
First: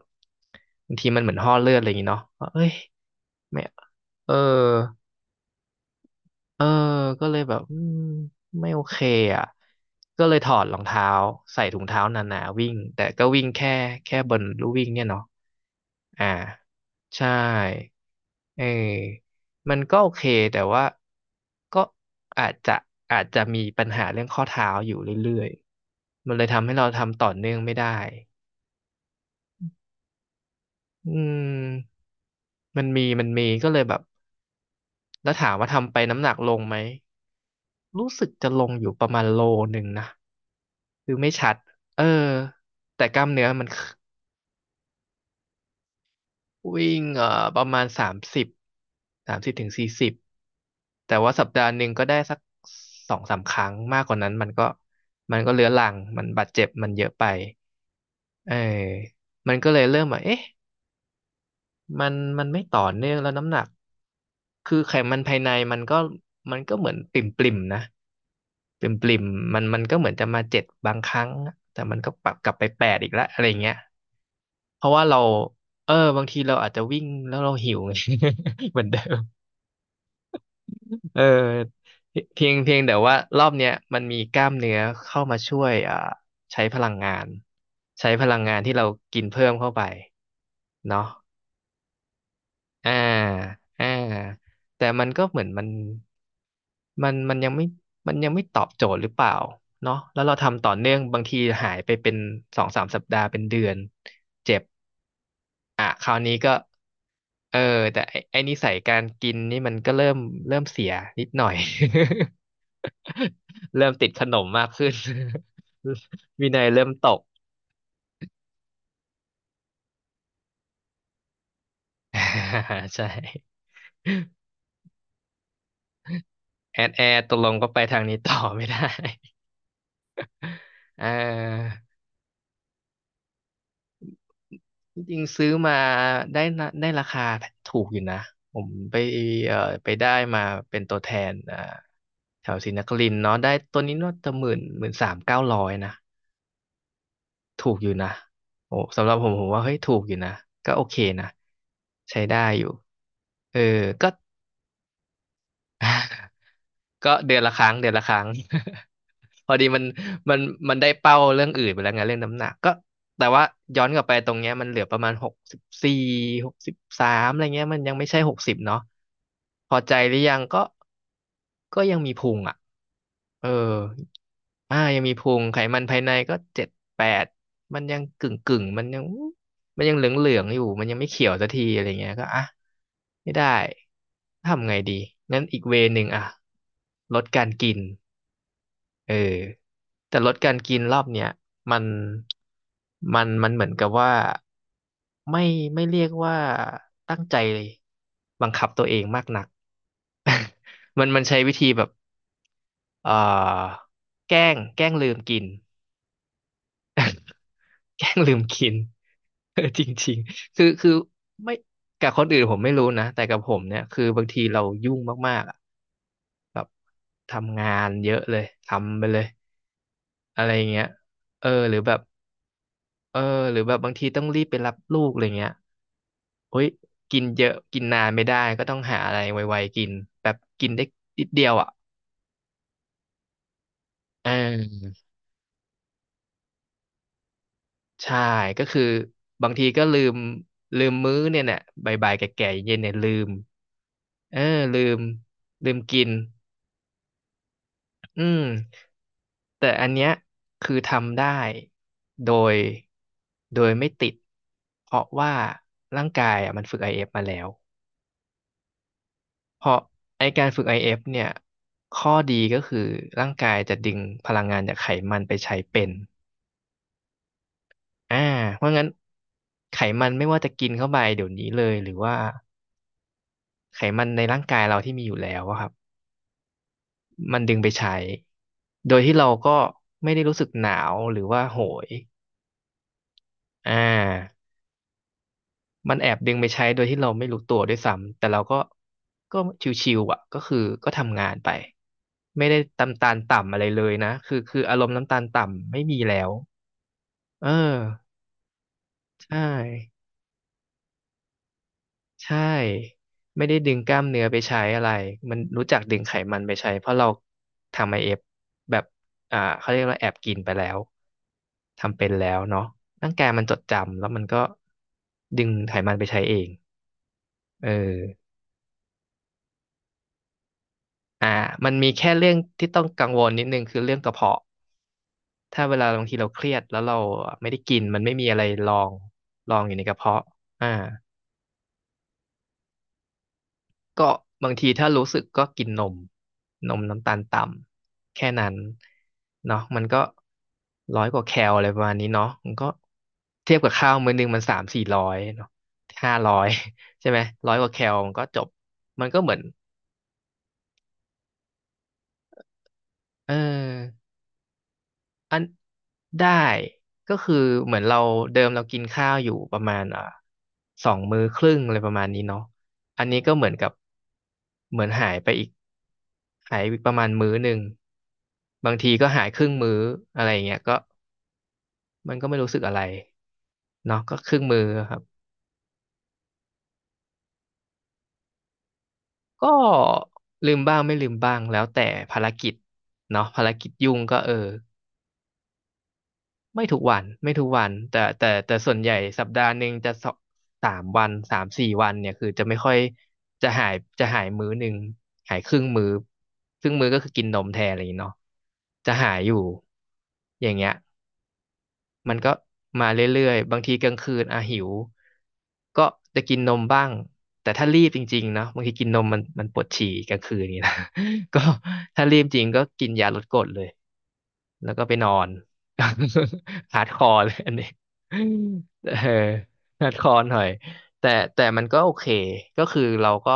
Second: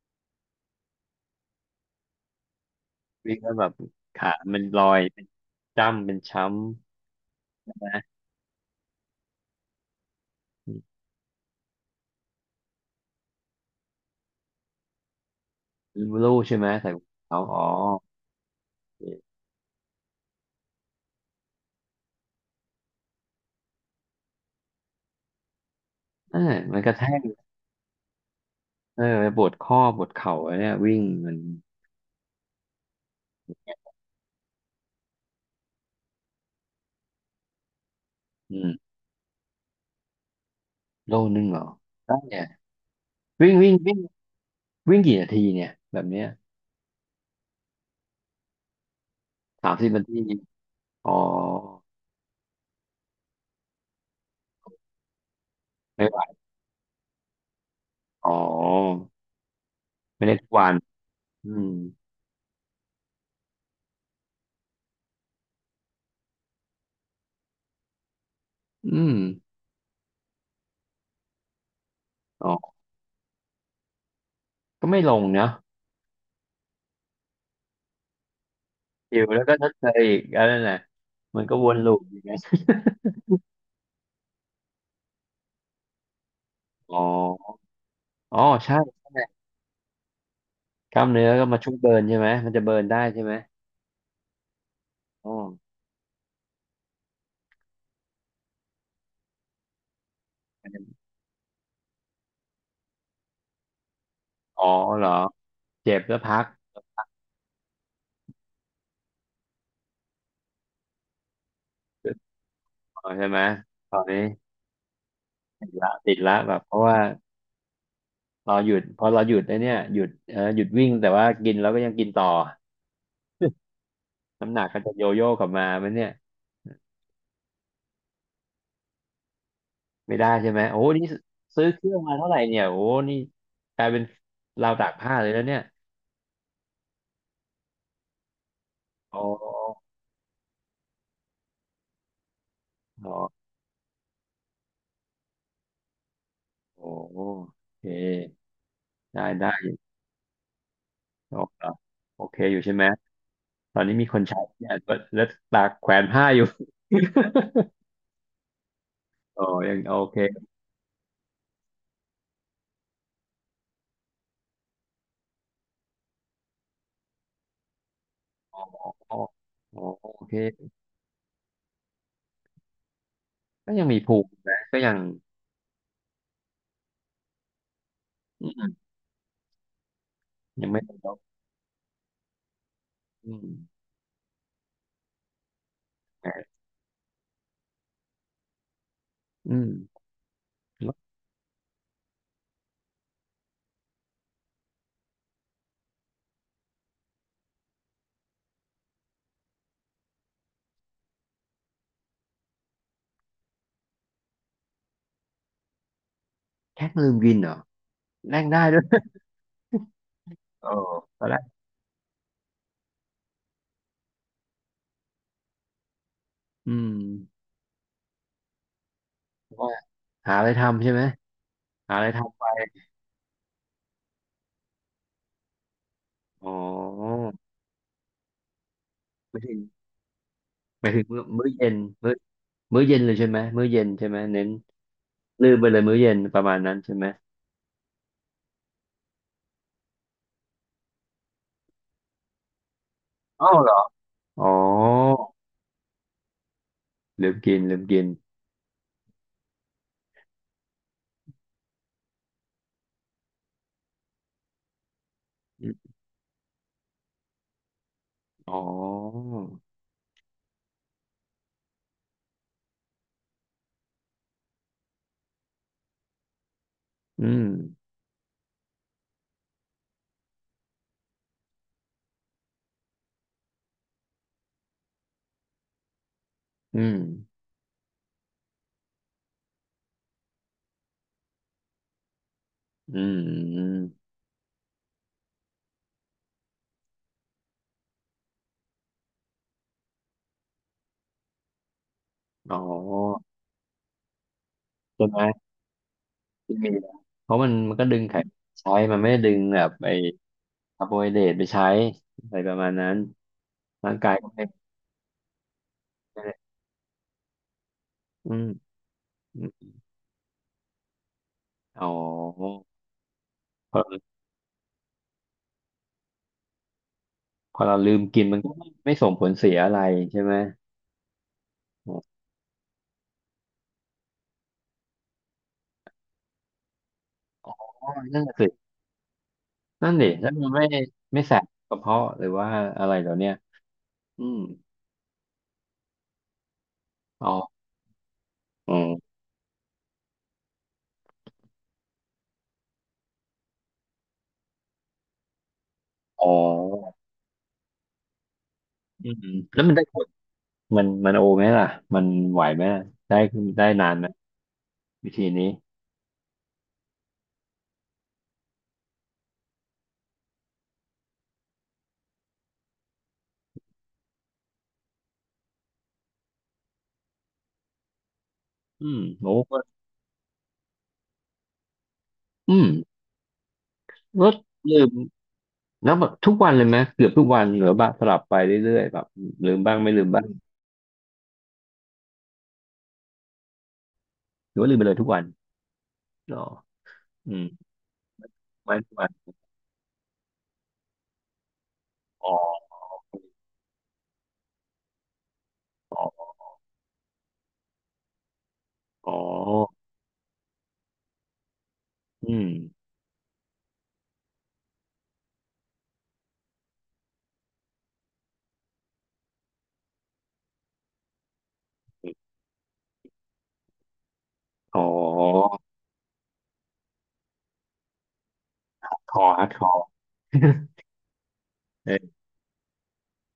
Speaker 2: บางทีมันเหมือนห่อเลือดอะไรอย่างเงี้ยเนาะว่าเอ้ย
Speaker 1: วิ่งแล้ว
Speaker 2: ไม่
Speaker 1: แบบ
Speaker 2: เอ
Speaker 1: ขา
Speaker 2: อ
Speaker 1: มันลอยเป็นจ้ำเป็นช้
Speaker 2: เออก็เลยแบบอืมไม่โอเคอ่ะก็เลยถอด
Speaker 1: ำอื
Speaker 2: รอ
Speaker 1: ม
Speaker 2: งเท้าใส่ถุงเท้าหนาๆวิ่งแต่ก็วิ่งแค่บนลู่วิ่งเนี่ยเนาะอ่า
Speaker 1: รูใช่ไหมใส่รอง
Speaker 2: ใช่
Speaker 1: เท้าอ๋อ
Speaker 2: เอ
Speaker 1: โอ
Speaker 2: อ
Speaker 1: เค
Speaker 2: มันก็โอเคแต่ว่าก็อาจจะอาจจะมีปัญหาเรื่องข้อเท้าอยู่เรื่อยๆมัน
Speaker 1: เออ
Speaker 2: เลยทำให้
Speaker 1: มัน
Speaker 2: เรา
Speaker 1: กระแท
Speaker 2: ทำ
Speaker 1: ก
Speaker 2: ต่อเนื่องไม่ได้
Speaker 1: เออปวดข้อปวดเข่าไอ้เนี่ยวิ่ง
Speaker 2: อื
Speaker 1: มัน
Speaker 2: มมันมีก็เลยแบบแล้วถามว่าทำไปน้ำหนักลงไหมรู้สึกจะ
Speaker 1: อื
Speaker 2: ล
Speaker 1: ม
Speaker 2: งอยู่ประมาณโลหนึ่งนะ คื
Speaker 1: โล
Speaker 2: อไม่
Speaker 1: นึง
Speaker 2: ชัด
Speaker 1: เหรอ
Speaker 2: เออ
Speaker 1: ได้เนี่ย
Speaker 2: แต่กล้ามเนื้อ
Speaker 1: วิ่ง
Speaker 2: มัน
Speaker 1: วิ่งวิ่งวิ่งกี่นาทีเนี่ยแบบเนี้ย
Speaker 2: วิ่งประมาณสามสิบสามสิบถึ
Speaker 1: สา
Speaker 2: ง
Speaker 1: ม
Speaker 2: สี่
Speaker 1: สิบนา
Speaker 2: สิบ
Speaker 1: ทีอ๋อ
Speaker 2: แต่ว่าสัปดาห์หนึ่งก็ได้สักสองสามครั้งมากกว่านั้นมันก็เรื้อรังมันบาดเจ็บมันเยอะไป
Speaker 1: อ๋อ
Speaker 2: เออมันก็เลยเริ่มแบบ
Speaker 1: ไม่ได้
Speaker 2: เอ๊ะ
Speaker 1: ทุกวันอืม
Speaker 2: มันมันไม่ต่อเนื่องแล้วน้ำหนักคือไขมันภายในมันก็เหมือนปริ่มปริมนะปริ่มป
Speaker 1: อื
Speaker 2: ริ
Speaker 1: ม
Speaker 2: มมันก็เหมือนจะมาเจ็ดบางครั้งแต่มันก็ปรับก
Speaker 1: อ๋
Speaker 2: ลั
Speaker 1: อ
Speaker 2: บไปแปดอีกแล้วอะไรเงี้ย เพ
Speaker 1: ก็
Speaker 2: ราะ
Speaker 1: ไม่
Speaker 2: ว่า
Speaker 1: ล
Speaker 2: เรา
Speaker 1: งเนาะ
Speaker 2: บางทีเราอาจจะวิ่งแล้วเราหิวไง เหมือนเดิ
Speaker 1: อ
Speaker 2: ม
Speaker 1: ยู่แล้วก็ทดเชยอีกอันนั้นแหละ
Speaker 2: เอ
Speaker 1: มันก็วน
Speaker 2: อ
Speaker 1: ลูปอย่าง เงี้ย
Speaker 2: เพียงแต่ว่ารอบเนี้ยมันมีกล้ามเนื้อเข้ามาช่วยใช้พลัง
Speaker 1: อ๋อ
Speaker 2: งานใช้พลั
Speaker 1: อ๋อ
Speaker 2: งงานที่
Speaker 1: ใช่
Speaker 2: เรากิ
Speaker 1: ใช่
Speaker 2: นเพิ่มเข้าไป
Speaker 1: กล้า
Speaker 2: เนาะ
Speaker 1: มเนื้อก็มาช่วยเบิร์นใช่ไหมมันจะเบิร์น
Speaker 2: อ่า
Speaker 1: ได้ใช่ไหม
Speaker 2: อ่าแต่มันก็
Speaker 1: อ๋อ
Speaker 2: เหมือนมันมันยังไม่ยังไม่ตอบโจทย์หรือเปล่าเนาะแล้วเราทำ
Speaker 1: มั
Speaker 2: ต่อ
Speaker 1: นจะ
Speaker 2: เนื่องบางทีหายไปเป็นสองสามสัปดาห์เป็นเดือนเจ็บ
Speaker 1: อ๋อเหรอ
Speaker 2: อ่ะ
Speaker 1: เจ็บ
Speaker 2: ครา
Speaker 1: แล้
Speaker 2: ว
Speaker 1: ว
Speaker 2: นี้
Speaker 1: พัก
Speaker 2: ก็เออแต่ไอ้นิสัยการกินนี่มันก็เริ่มเสียนิดหน่อย
Speaker 1: อ๋อใช่ไหม
Speaker 2: เริ่ม
Speaker 1: ตอน
Speaker 2: ติด
Speaker 1: นี้
Speaker 2: ขนมมากขึ้น
Speaker 1: ติดละ
Speaker 2: วิ
Speaker 1: แบบ
Speaker 2: นัย
Speaker 1: เพราะ
Speaker 2: เริ่ม
Speaker 1: ว่า
Speaker 2: ตก
Speaker 1: เราหยุดพอเราหยุดไอ้เนี่ยหยุดหยุดวิ่งแต่ว่ากินแล้วก็ยังกินต่อ
Speaker 2: ใช่
Speaker 1: น้ำหนักก็จะโยโย่กลับมาไหมันเนี่ย
Speaker 2: แอดตกลงก็ไปทางนี้ต่อไม่ได้
Speaker 1: ไม่ได้ใช่ไหมโอ้
Speaker 2: เ
Speaker 1: นี่ซื้อ
Speaker 2: ออ
Speaker 1: เครื่องมาเท่าไหร่เนี่ยโอ้นี่กลายเป็นราวตาก
Speaker 2: จ
Speaker 1: ผ้า
Speaker 2: ริง
Speaker 1: เลย
Speaker 2: ๆ
Speaker 1: แล้ว
Speaker 2: ซื้อ
Speaker 1: เนี่ย
Speaker 2: มาได้นะได้ราคาถูกอยู่นะผมไป
Speaker 1: อ๋อ
Speaker 2: เอ่อไปได้มาเป็นตัวแทนแถวศรีนคริ
Speaker 1: อ๋
Speaker 2: น
Speaker 1: อ
Speaker 2: ทร์เนาะได้ตัวนี้น่าจะหมื่นหมื่นสามเก้าร้อยนะ
Speaker 1: โอ้โอ
Speaker 2: ถูก
Speaker 1: เค
Speaker 2: อยู่นะโอ้สำหรับผ
Speaker 1: ได้
Speaker 2: มว่า
Speaker 1: ได้
Speaker 2: เฮ้ยถูกอยู่นะก็โอเคนะ
Speaker 1: โอเค
Speaker 2: ใช้
Speaker 1: โอเค
Speaker 2: ได้
Speaker 1: อ
Speaker 2: อ
Speaker 1: ยู่
Speaker 2: ยู่
Speaker 1: ใช่ไหม
Speaker 2: เออ
Speaker 1: ตอนนี้มี
Speaker 2: ก็
Speaker 1: คนใช้เนี่ยแล้วตากแขวนผ้าอยู่
Speaker 2: ก็เดือนละครั้งเดือนละครั้ง
Speaker 1: อ๋อ
Speaker 2: พอดี
Speaker 1: ยัง
Speaker 2: มัน
Speaker 1: โอเค
Speaker 2: มันมันได้เป้าเรื่องอื่นไปแล้วไงเรื่องน้ำหนักก็แต่ว่าย้อนกลับไปตรงเนี้ยมันเหลือประมาณหกสิบสี่หกสิบสามอะไรเงี้ยมันยังไม่ใช่หกสิบ
Speaker 1: อ๋อ
Speaker 2: เนาะ
Speaker 1: อ๋อ
Speaker 2: พอ
Speaker 1: อ๋อ
Speaker 2: ใจ
Speaker 1: โอ
Speaker 2: หรือ
Speaker 1: เค
Speaker 2: ยังก็ก็ยังมีพุงอ่ะเออ
Speaker 1: ก็ยังมีภูมินะก็ยัง
Speaker 2: ยังมีพุงไขมันภายในก็เจ็ดแปดมันยังกึ่ง
Speaker 1: อื
Speaker 2: กึ่ง
Speaker 1: ม
Speaker 2: มันยังมันยังเหลืองเหลืองอยู่
Speaker 1: ยังไม่
Speaker 2: มัน
Speaker 1: เป็
Speaker 2: ยั
Speaker 1: น
Speaker 2: งไม่
Speaker 1: ลบ
Speaker 2: เขียวสักทีอะไรเงี้ยก็อ่ะไม่
Speaker 1: อื
Speaker 2: ได้
Speaker 1: ม
Speaker 2: ทำไงดีงั้นอีกเวย์หนึ่งอ่ะ
Speaker 1: แหม
Speaker 2: ลดการกิน เออ
Speaker 1: อืม
Speaker 2: แต่ลดการกิน
Speaker 1: แล้
Speaker 2: ร
Speaker 1: ว
Speaker 2: อบเนี้ยมันมันมันเหมือนกับว่าไม่ไม่เรียกว่าตั้งใจบังคับตัวเองมากนัก มันใช้วิธีแบบเอ่อแกล้งลืมกิน
Speaker 1: แค่ลืมกินเหรอ
Speaker 2: แกล้งลื
Speaker 1: แล
Speaker 2: ม
Speaker 1: กได้
Speaker 2: กิน
Speaker 1: ด้วย
Speaker 2: เออจริง ๆคือ
Speaker 1: เออ
Speaker 2: คือ
Speaker 1: ตอนแรก
Speaker 2: ไม่กับคนอื่นผมไม่รู้นะแต่กับผมเนี่ยคือบางทีเรายุ่งมากๆอะแบบ
Speaker 1: อืม
Speaker 2: ทำงานเยอะเลยทำไปเลย
Speaker 1: ว่าหา
Speaker 2: อะ
Speaker 1: อะ
Speaker 2: ไร
Speaker 1: ไร
Speaker 2: อย่างเงี้
Speaker 1: ทำ
Speaker 2: ย
Speaker 1: ใช่ไหม
Speaker 2: เออหรือแบ
Speaker 1: หา
Speaker 2: บ
Speaker 1: อะไรทำไป
Speaker 2: เออหรือแบบบางทีต้องรีบไปรับลูกอะไรเงี้ย
Speaker 1: อ๋อ
Speaker 2: เฮ้ยกินเยอะกินนานไม่ได้ก็ต้องหาอะไร
Speaker 1: ไม่ถึ
Speaker 2: ไว
Speaker 1: ง
Speaker 2: ๆกินแบบกินได้
Speaker 1: ไม่ถึงมื้อ
Speaker 2: นิดเดี
Speaker 1: มื้อ
Speaker 2: ยว
Speaker 1: เย็
Speaker 2: อ่ะ
Speaker 1: น มื้อมื้อเย็นเลยใช่ไหมมื้อเย็นใช่ไหม
Speaker 2: เ
Speaker 1: เน้น
Speaker 2: ออ
Speaker 1: ลืมไปเลยมื้อเย็นประมาณนั้นใช่ไหม
Speaker 2: ใช่ก็คือบางทีก็ลืมมื้อเนี่ยเนี่ยบ่ายๆแก่ๆเย็นเนี่ยลืม
Speaker 1: อ้าวเหรอ
Speaker 2: เออ
Speaker 1: อ๋อ
Speaker 2: ลืมลืมกิน
Speaker 1: ลืมกิน
Speaker 2: อืมแต่อันเนี้ยคือทำได้โดยไม่ติดเพราะว่า
Speaker 1: อม
Speaker 2: ร่างกายอ่ะมันฝึก IF มาแล้ว
Speaker 1: อ๋อ
Speaker 2: เพราะไอการฝึก IF เอฟเนี่ยข้อดีก็คือร่างกายจะดึงพลังงานจากไขมันไปใช้เป็น
Speaker 1: อืม
Speaker 2: อ่าเพราะงั้นไขมันไม่ว่าจะกินเข้าไปเดี๋ยวนี้เลยหรือว่าไขมันในร่างกายเราที่มีอยู่แล้วอะครับ
Speaker 1: อืม
Speaker 2: มันดึงไปใช้โดยที่เราก็ไม่ได้รู้สึกหนาวหรือว่าโหย
Speaker 1: อืมอื
Speaker 2: อ่
Speaker 1: ม
Speaker 2: า มันแอบดึงไปใช้โดยที่เราไม่รู้ตัวด้วยซ้ำแต่เราก็ชิวๆอ่ะก็คือก็ทำงานไปไม่
Speaker 1: อ๋
Speaker 2: ได้
Speaker 1: อ
Speaker 2: ตำตาลต่ำอะไรเลยนะคืออารมณ์
Speaker 1: ใช่
Speaker 2: น้ำ
Speaker 1: ไห
Speaker 2: ตา
Speaker 1: ม
Speaker 2: ลต่ำไม่มีแล้ว
Speaker 1: ที่มีนะเพราะ
Speaker 2: เออ
Speaker 1: มันก็ดึงไขมันใช้มันไม่ได้ดึ
Speaker 2: ใช่
Speaker 1: งแบบไอ้คาร์โบไฮเดรตไปใช้
Speaker 2: ใช
Speaker 1: อะไรประมาณนั้น
Speaker 2: ่ไม่ได้ดึงก
Speaker 1: ร่าง
Speaker 2: ล้าม
Speaker 1: กาย
Speaker 2: เนื้อ
Speaker 1: ก็
Speaker 2: ไป
Speaker 1: ไม่
Speaker 2: ใช้อะไรมันรู้จักดึงไขมัน
Speaker 1: ได้
Speaker 2: ไปใช้เพราะเราทำIF
Speaker 1: อืม
Speaker 2: แบบ
Speaker 1: อ
Speaker 2: เขา
Speaker 1: ม
Speaker 2: เรียกว่าแอบกินไปแล้ว
Speaker 1: อ๋
Speaker 2: ทำเป็นแล้ว
Speaker 1: อ
Speaker 2: เนาะร่างกายมันจดจำแล้วมันก็ดึงไขมันไปใช้เอง
Speaker 1: พอ
Speaker 2: เอ
Speaker 1: เราลืมกิน
Speaker 2: อ
Speaker 1: มันก็ไม่ส่งผลเสียอะไรใช่ไหม
Speaker 2: อ่ามันมี
Speaker 1: อ๋อ
Speaker 2: แค่เรื่องที่ต้องกังวลนิดนึงคือเรื่องกระเพาะถ้าเวลาบางทีเราเครียดแล้วเราไม่ได้กินมันไม่
Speaker 1: นั่
Speaker 2: มี
Speaker 1: น
Speaker 2: อะ
Speaker 1: น่ะ
Speaker 2: ไร
Speaker 1: สิ
Speaker 2: รองรองอยู่ในก
Speaker 1: นั่น
Speaker 2: ระ
Speaker 1: ดิ
Speaker 2: เพาะ
Speaker 1: แล้วมันไม่
Speaker 2: อ่า
Speaker 1: ไม่แสบกระเพาะหรือว่าอะไรเหล่าเนี้ย
Speaker 2: ก็
Speaker 1: อืม
Speaker 2: บางทีถ้ารู้สึกก็กินนมนมน้ำตาล
Speaker 1: อ๋อ
Speaker 2: ต่ำแค่นั้น
Speaker 1: อืม
Speaker 2: เนาะมันก็ร้อยกว่าแคลอะไรประมาณนี้เนาะมันก็เทียบกับข้าวมื้อนึงมันสามสี่ร้อยเนาะห้า
Speaker 1: อ๋อ
Speaker 2: ร้อย ใช่ไหมร้อยกว่าแคลมันก็จบมั
Speaker 1: อื
Speaker 2: นก็
Speaker 1: ม
Speaker 2: เหมือน
Speaker 1: แล้วมันได้ผลมันโอไหมล่ะมันไหวไหมล่ะได้
Speaker 2: เอ
Speaker 1: ได้นาน
Speaker 2: อ
Speaker 1: ไหมวิธี
Speaker 2: อัน
Speaker 1: นี้
Speaker 2: ได้ก็คือเหมือนเราเดิมเรากินข้าวอยู่ประมาณสองมื้อครึ่งอะไรประมาณนี้เนาะอันนี้ก็เหมือนกับเหมือนหายไปอีกหายไปประมาณมื้อหนึ่งบาง
Speaker 1: อื
Speaker 2: ที
Speaker 1: ม
Speaker 2: ก็หาย
Speaker 1: โอ้
Speaker 2: ครึ่ง
Speaker 1: ก็
Speaker 2: มื้ออะไรอย่างเงี้ยก็มันก็ไม่รู้สึ
Speaker 1: อื
Speaker 2: ก
Speaker 1: ม
Speaker 2: อะไรเนาะก็
Speaker 1: ล
Speaker 2: ค
Speaker 1: ด
Speaker 2: รึ่งมื้อ
Speaker 1: ลื
Speaker 2: ค
Speaker 1: ม
Speaker 2: รับ
Speaker 1: แล้วแบบทุกวันเลยไหมเกือบทุกวันหรือว่างสลับไปเรื่อยๆแบบลื
Speaker 2: ก็
Speaker 1: มบ้างไม่ลืมบ้าง
Speaker 2: ลืมบ้างไม่ลืมบ้างแล้วแต่ภารกิจเนาะภารกิจยุ่งก็เออ
Speaker 1: หรือว่าลืมไปเลยทุกวันอ๋อ
Speaker 2: ไม่ทุกวันไม่
Speaker 1: อื
Speaker 2: ทุ
Speaker 1: ม
Speaker 2: กวันแต่ส่
Speaker 1: ไว้
Speaker 2: วนให
Speaker 1: ทุ
Speaker 2: ญ่
Speaker 1: กวัน
Speaker 2: สัปดาห์หนึ่งจะสองสามวันสามสี่วันเนี่ยคือ
Speaker 1: อ๋
Speaker 2: จะไม่ค่
Speaker 1: อ
Speaker 2: อยจะหายจะหายมื้อหนึ่งหายครึ่งมื้อ
Speaker 1: อ๋อ
Speaker 2: ครึ่งมื้อก็คือกินนมแทนอะไรอย่างเงี้ยเนาะจะหา
Speaker 1: อ๋อ
Speaker 2: ยอยู่อย่างเงี้ย มัน
Speaker 1: อื
Speaker 2: ก็
Speaker 1: ม
Speaker 2: มาเรื่อยๆ บางทีกลางคืนอ่ะหิวก็จะกินนมบ้างแต่ถ้ารีบจริงๆเนะบางทีกินนมมันปวดฉี่กลางคืนนี่นะ ก็ถ้ารีบจริงก็กินยาลดกรดเลยแล้ว
Speaker 1: อ๋
Speaker 2: ก็
Speaker 1: อ
Speaker 2: ไปนอน ฮาร์ดคอร์เลยอันนี้ เออ
Speaker 1: คอดคอร์
Speaker 2: ฮาร์ดคอหน่อย แต่แต่มันก็โอเค
Speaker 1: เออ
Speaker 2: ก็คือเราก็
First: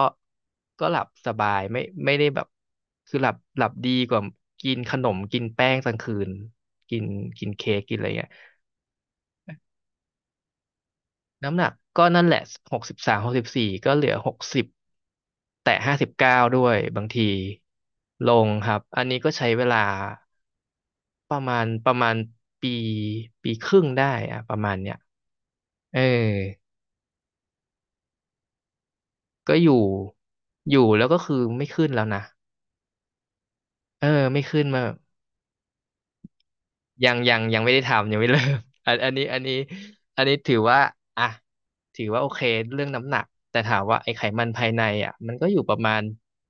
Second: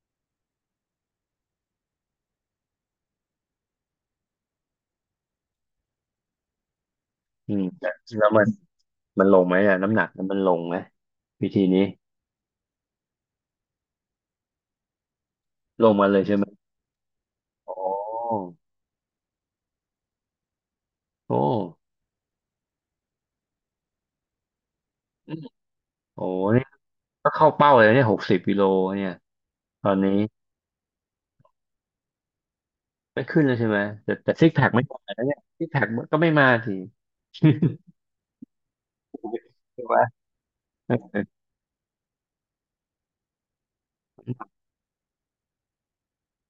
Speaker 2: ก็หลับสบายไม่ได้แบบคือหลับดีกว่ากินขนมกินแป้งกลางคืน กินกิน
Speaker 1: อืม
Speaker 2: เค้ก
Speaker 1: แต่
Speaker 2: กินอะไร
Speaker 1: แล้
Speaker 2: เงี้ย
Speaker 1: วมันมันลงไหมอะน้ำหนักมันลงไหมวิ
Speaker 2: น้ำห
Speaker 1: ธี
Speaker 2: นัก
Speaker 1: นี้
Speaker 2: ก็นั่นแหละ6364ก็เหลือหกสิบแต่
Speaker 1: ลง
Speaker 2: ห้าสิ
Speaker 1: มา
Speaker 2: บ
Speaker 1: เลย
Speaker 2: เก้า
Speaker 1: ใช่ไหม
Speaker 2: ด้วยบางที
Speaker 1: โอ
Speaker 2: ล
Speaker 1: ้
Speaker 2: งครับอันนี้ก็ใช้เวลาป
Speaker 1: โอ้
Speaker 2: ระมาณประมาณปีปีครึ่งได้อะประมาณเนี้ย
Speaker 1: อืม
Speaker 2: เออ
Speaker 1: โอ้นี่ก็เข้าเป้าเลยเนี่ย60 กิโลเนี่ย
Speaker 2: ก็อยู่
Speaker 1: ตอนนี้
Speaker 2: อยู่แล้วก็คือไม่ขึ้นแล้วนะ
Speaker 1: ไม่ขึ้นเลยใช่ไหม
Speaker 2: เออ
Speaker 1: แต่
Speaker 2: ไม่
Speaker 1: ซิก
Speaker 2: ขึ้
Speaker 1: แพ
Speaker 2: น
Speaker 1: ค
Speaker 2: มา
Speaker 1: ไม่มาแล้วเนี่ยซิกแพคมันก็ไม่มาที
Speaker 2: ยังไม่ได้ทำยังไม่เริ่ม อันอันนี้อันนี้
Speaker 1: ใช่ไหม
Speaker 2: อันนี้ถือว่า
Speaker 1: เออ
Speaker 2: อ่ะถือว่าโอเคเรื่องน้ำหนักแต่ถามว่าไอ้ไขมันภายในอ่ะมันก็อยู่ประมาณ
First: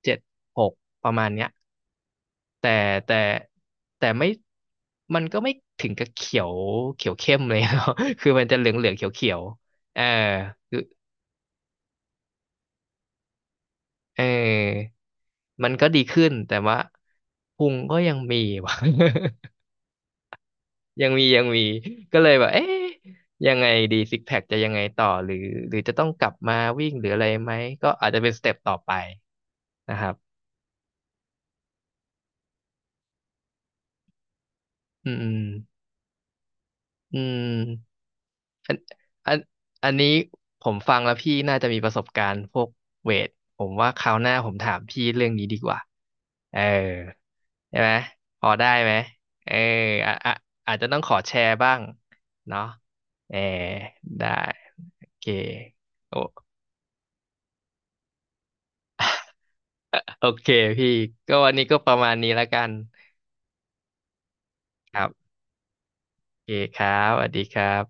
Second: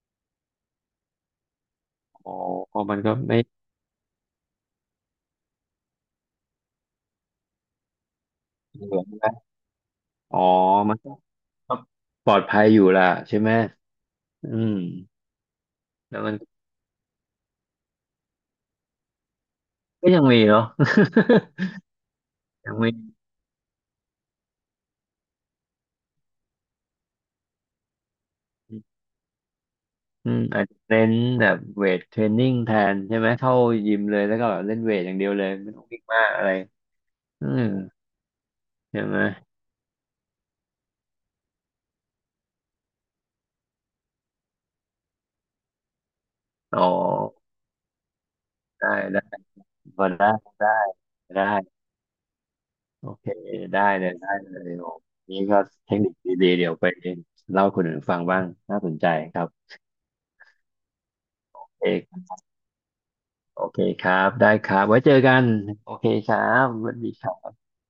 Speaker 2: เจ็ดหกประมาณเนี้ย
Speaker 1: อ๋อ
Speaker 2: แต่
Speaker 1: อ๋อมันก็
Speaker 2: แต่
Speaker 1: ไม่
Speaker 2: แต่ไม่มันก็ไม่ถึงกับเขียวเขียวเข้มเลย เนาะ คือมันจะเหลือง
Speaker 1: เห
Speaker 2: เหลือง
Speaker 1: ลือ
Speaker 2: เขียวเขี
Speaker 1: นะ
Speaker 2: ยวเออ
Speaker 1: อ๋อ
Speaker 2: คือ
Speaker 1: มันก็ปลอดภัยอยู่ล่ะใช่ไหม
Speaker 2: เอ
Speaker 1: อืม
Speaker 2: อมันก็ดี
Speaker 1: แล้ว
Speaker 2: ขึ้น
Speaker 1: มัน
Speaker 2: แต่ว่าพุงก็ยังมีว่ะ
Speaker 1: ก็ยังมีเนาะ
Speaker 2: ยังมียังมี ก็เลยแบบ
Speaker 1: ยั
Speaker 2: เอ๊ะ
Speaker 1: งมี
Speaker 2: ยังไงดีซิกแพคจะยังไงต่อหรือจะต้องกลับมาวิ่งหรืออะไรไหมก็อาจจะเป็นสเต็ปต่อไปนะครับ
Speaker 1: อืมอาจจะเน้นแบบเวทเทรนนิ่งแทนใช่ไหมเข้ายิมเลยแล้วก็แบบเล่นเวทอ
Speaker 2: อื
Speaker 1: ย่างเดีย
Speaker 2: ม
Speaker 1: วเลยไม่ต้องวิ่งมากอะไร
Speaker 2: อื
Speaker 1: อืม
Speaker 2: มอัน
Speaker 1: ใช่ไหม
Speaker 2: อันอันนี้ผมฟังแล้วพี่น่าจะมีประสบการณ์พวกเวทผมว่าคราวหน้าผมถามพี่เรื่องนี้ดีกว่าเออ
Speaker 1: อ๋อ
Speaker 2: ใช่ไหมพอได้
Speaker 1: ได้
Speaker 2: ไหม
Speaker 1: ได้
Speaker 2: เออ
Speaker 1: พอ
Speaker 2: อ่ะ
Speaker 1: ได้
Speaker 2: อ่ะ
Speaker 1: ได้
Speaker 2: อาจจะต้องขอแช
Speaker 1: ได้
Speaker 2: ร์บ้างเนาะ
Speaker 1: โอเค
Speaker 2: เออ
Speaker 1: ได้เลย
Speaker 2: ได้
Speaker 1: ได้เลยโอ้
Speaker 2: โอเค
Speaker 1: นี่ก็เทคนิค
Speaker 2: โอ้
Speaker 1: ดีๆเดี๋ยวไปเล่าให้คนอื่นฟังบ้างน่าสนใจครับ
Speaker 2: โอเคพี่ก็วันนี้ก็
Speaker 1: เอ
Speaker 2: ประ
Speaker 1: ก
Speaker 2: มาณนี้แล้วกัน
Speaker 1: โอเคครับได้ครับ
Speaker 2: ค
Speaker 1: ไว้
Speaker 2: รับ
Speaker 1: เจอกันโอเค
Speaker 2: โ
Speaker 1: ค
Speaker 2: อ
Speaker 1: รั
Speaker 2: เค
Speaker 1: บ
Speaker 2: ค
Speaker 1: สวัส
Speaker 2: รั
Speaker 1: ดี
Speaker 2: บส
Speaker 1: ค
Speaker 2: วัส
Speaker 1: รั
Speaker 2: ดี
Speaker 1: บ
Speaker 2: ครับ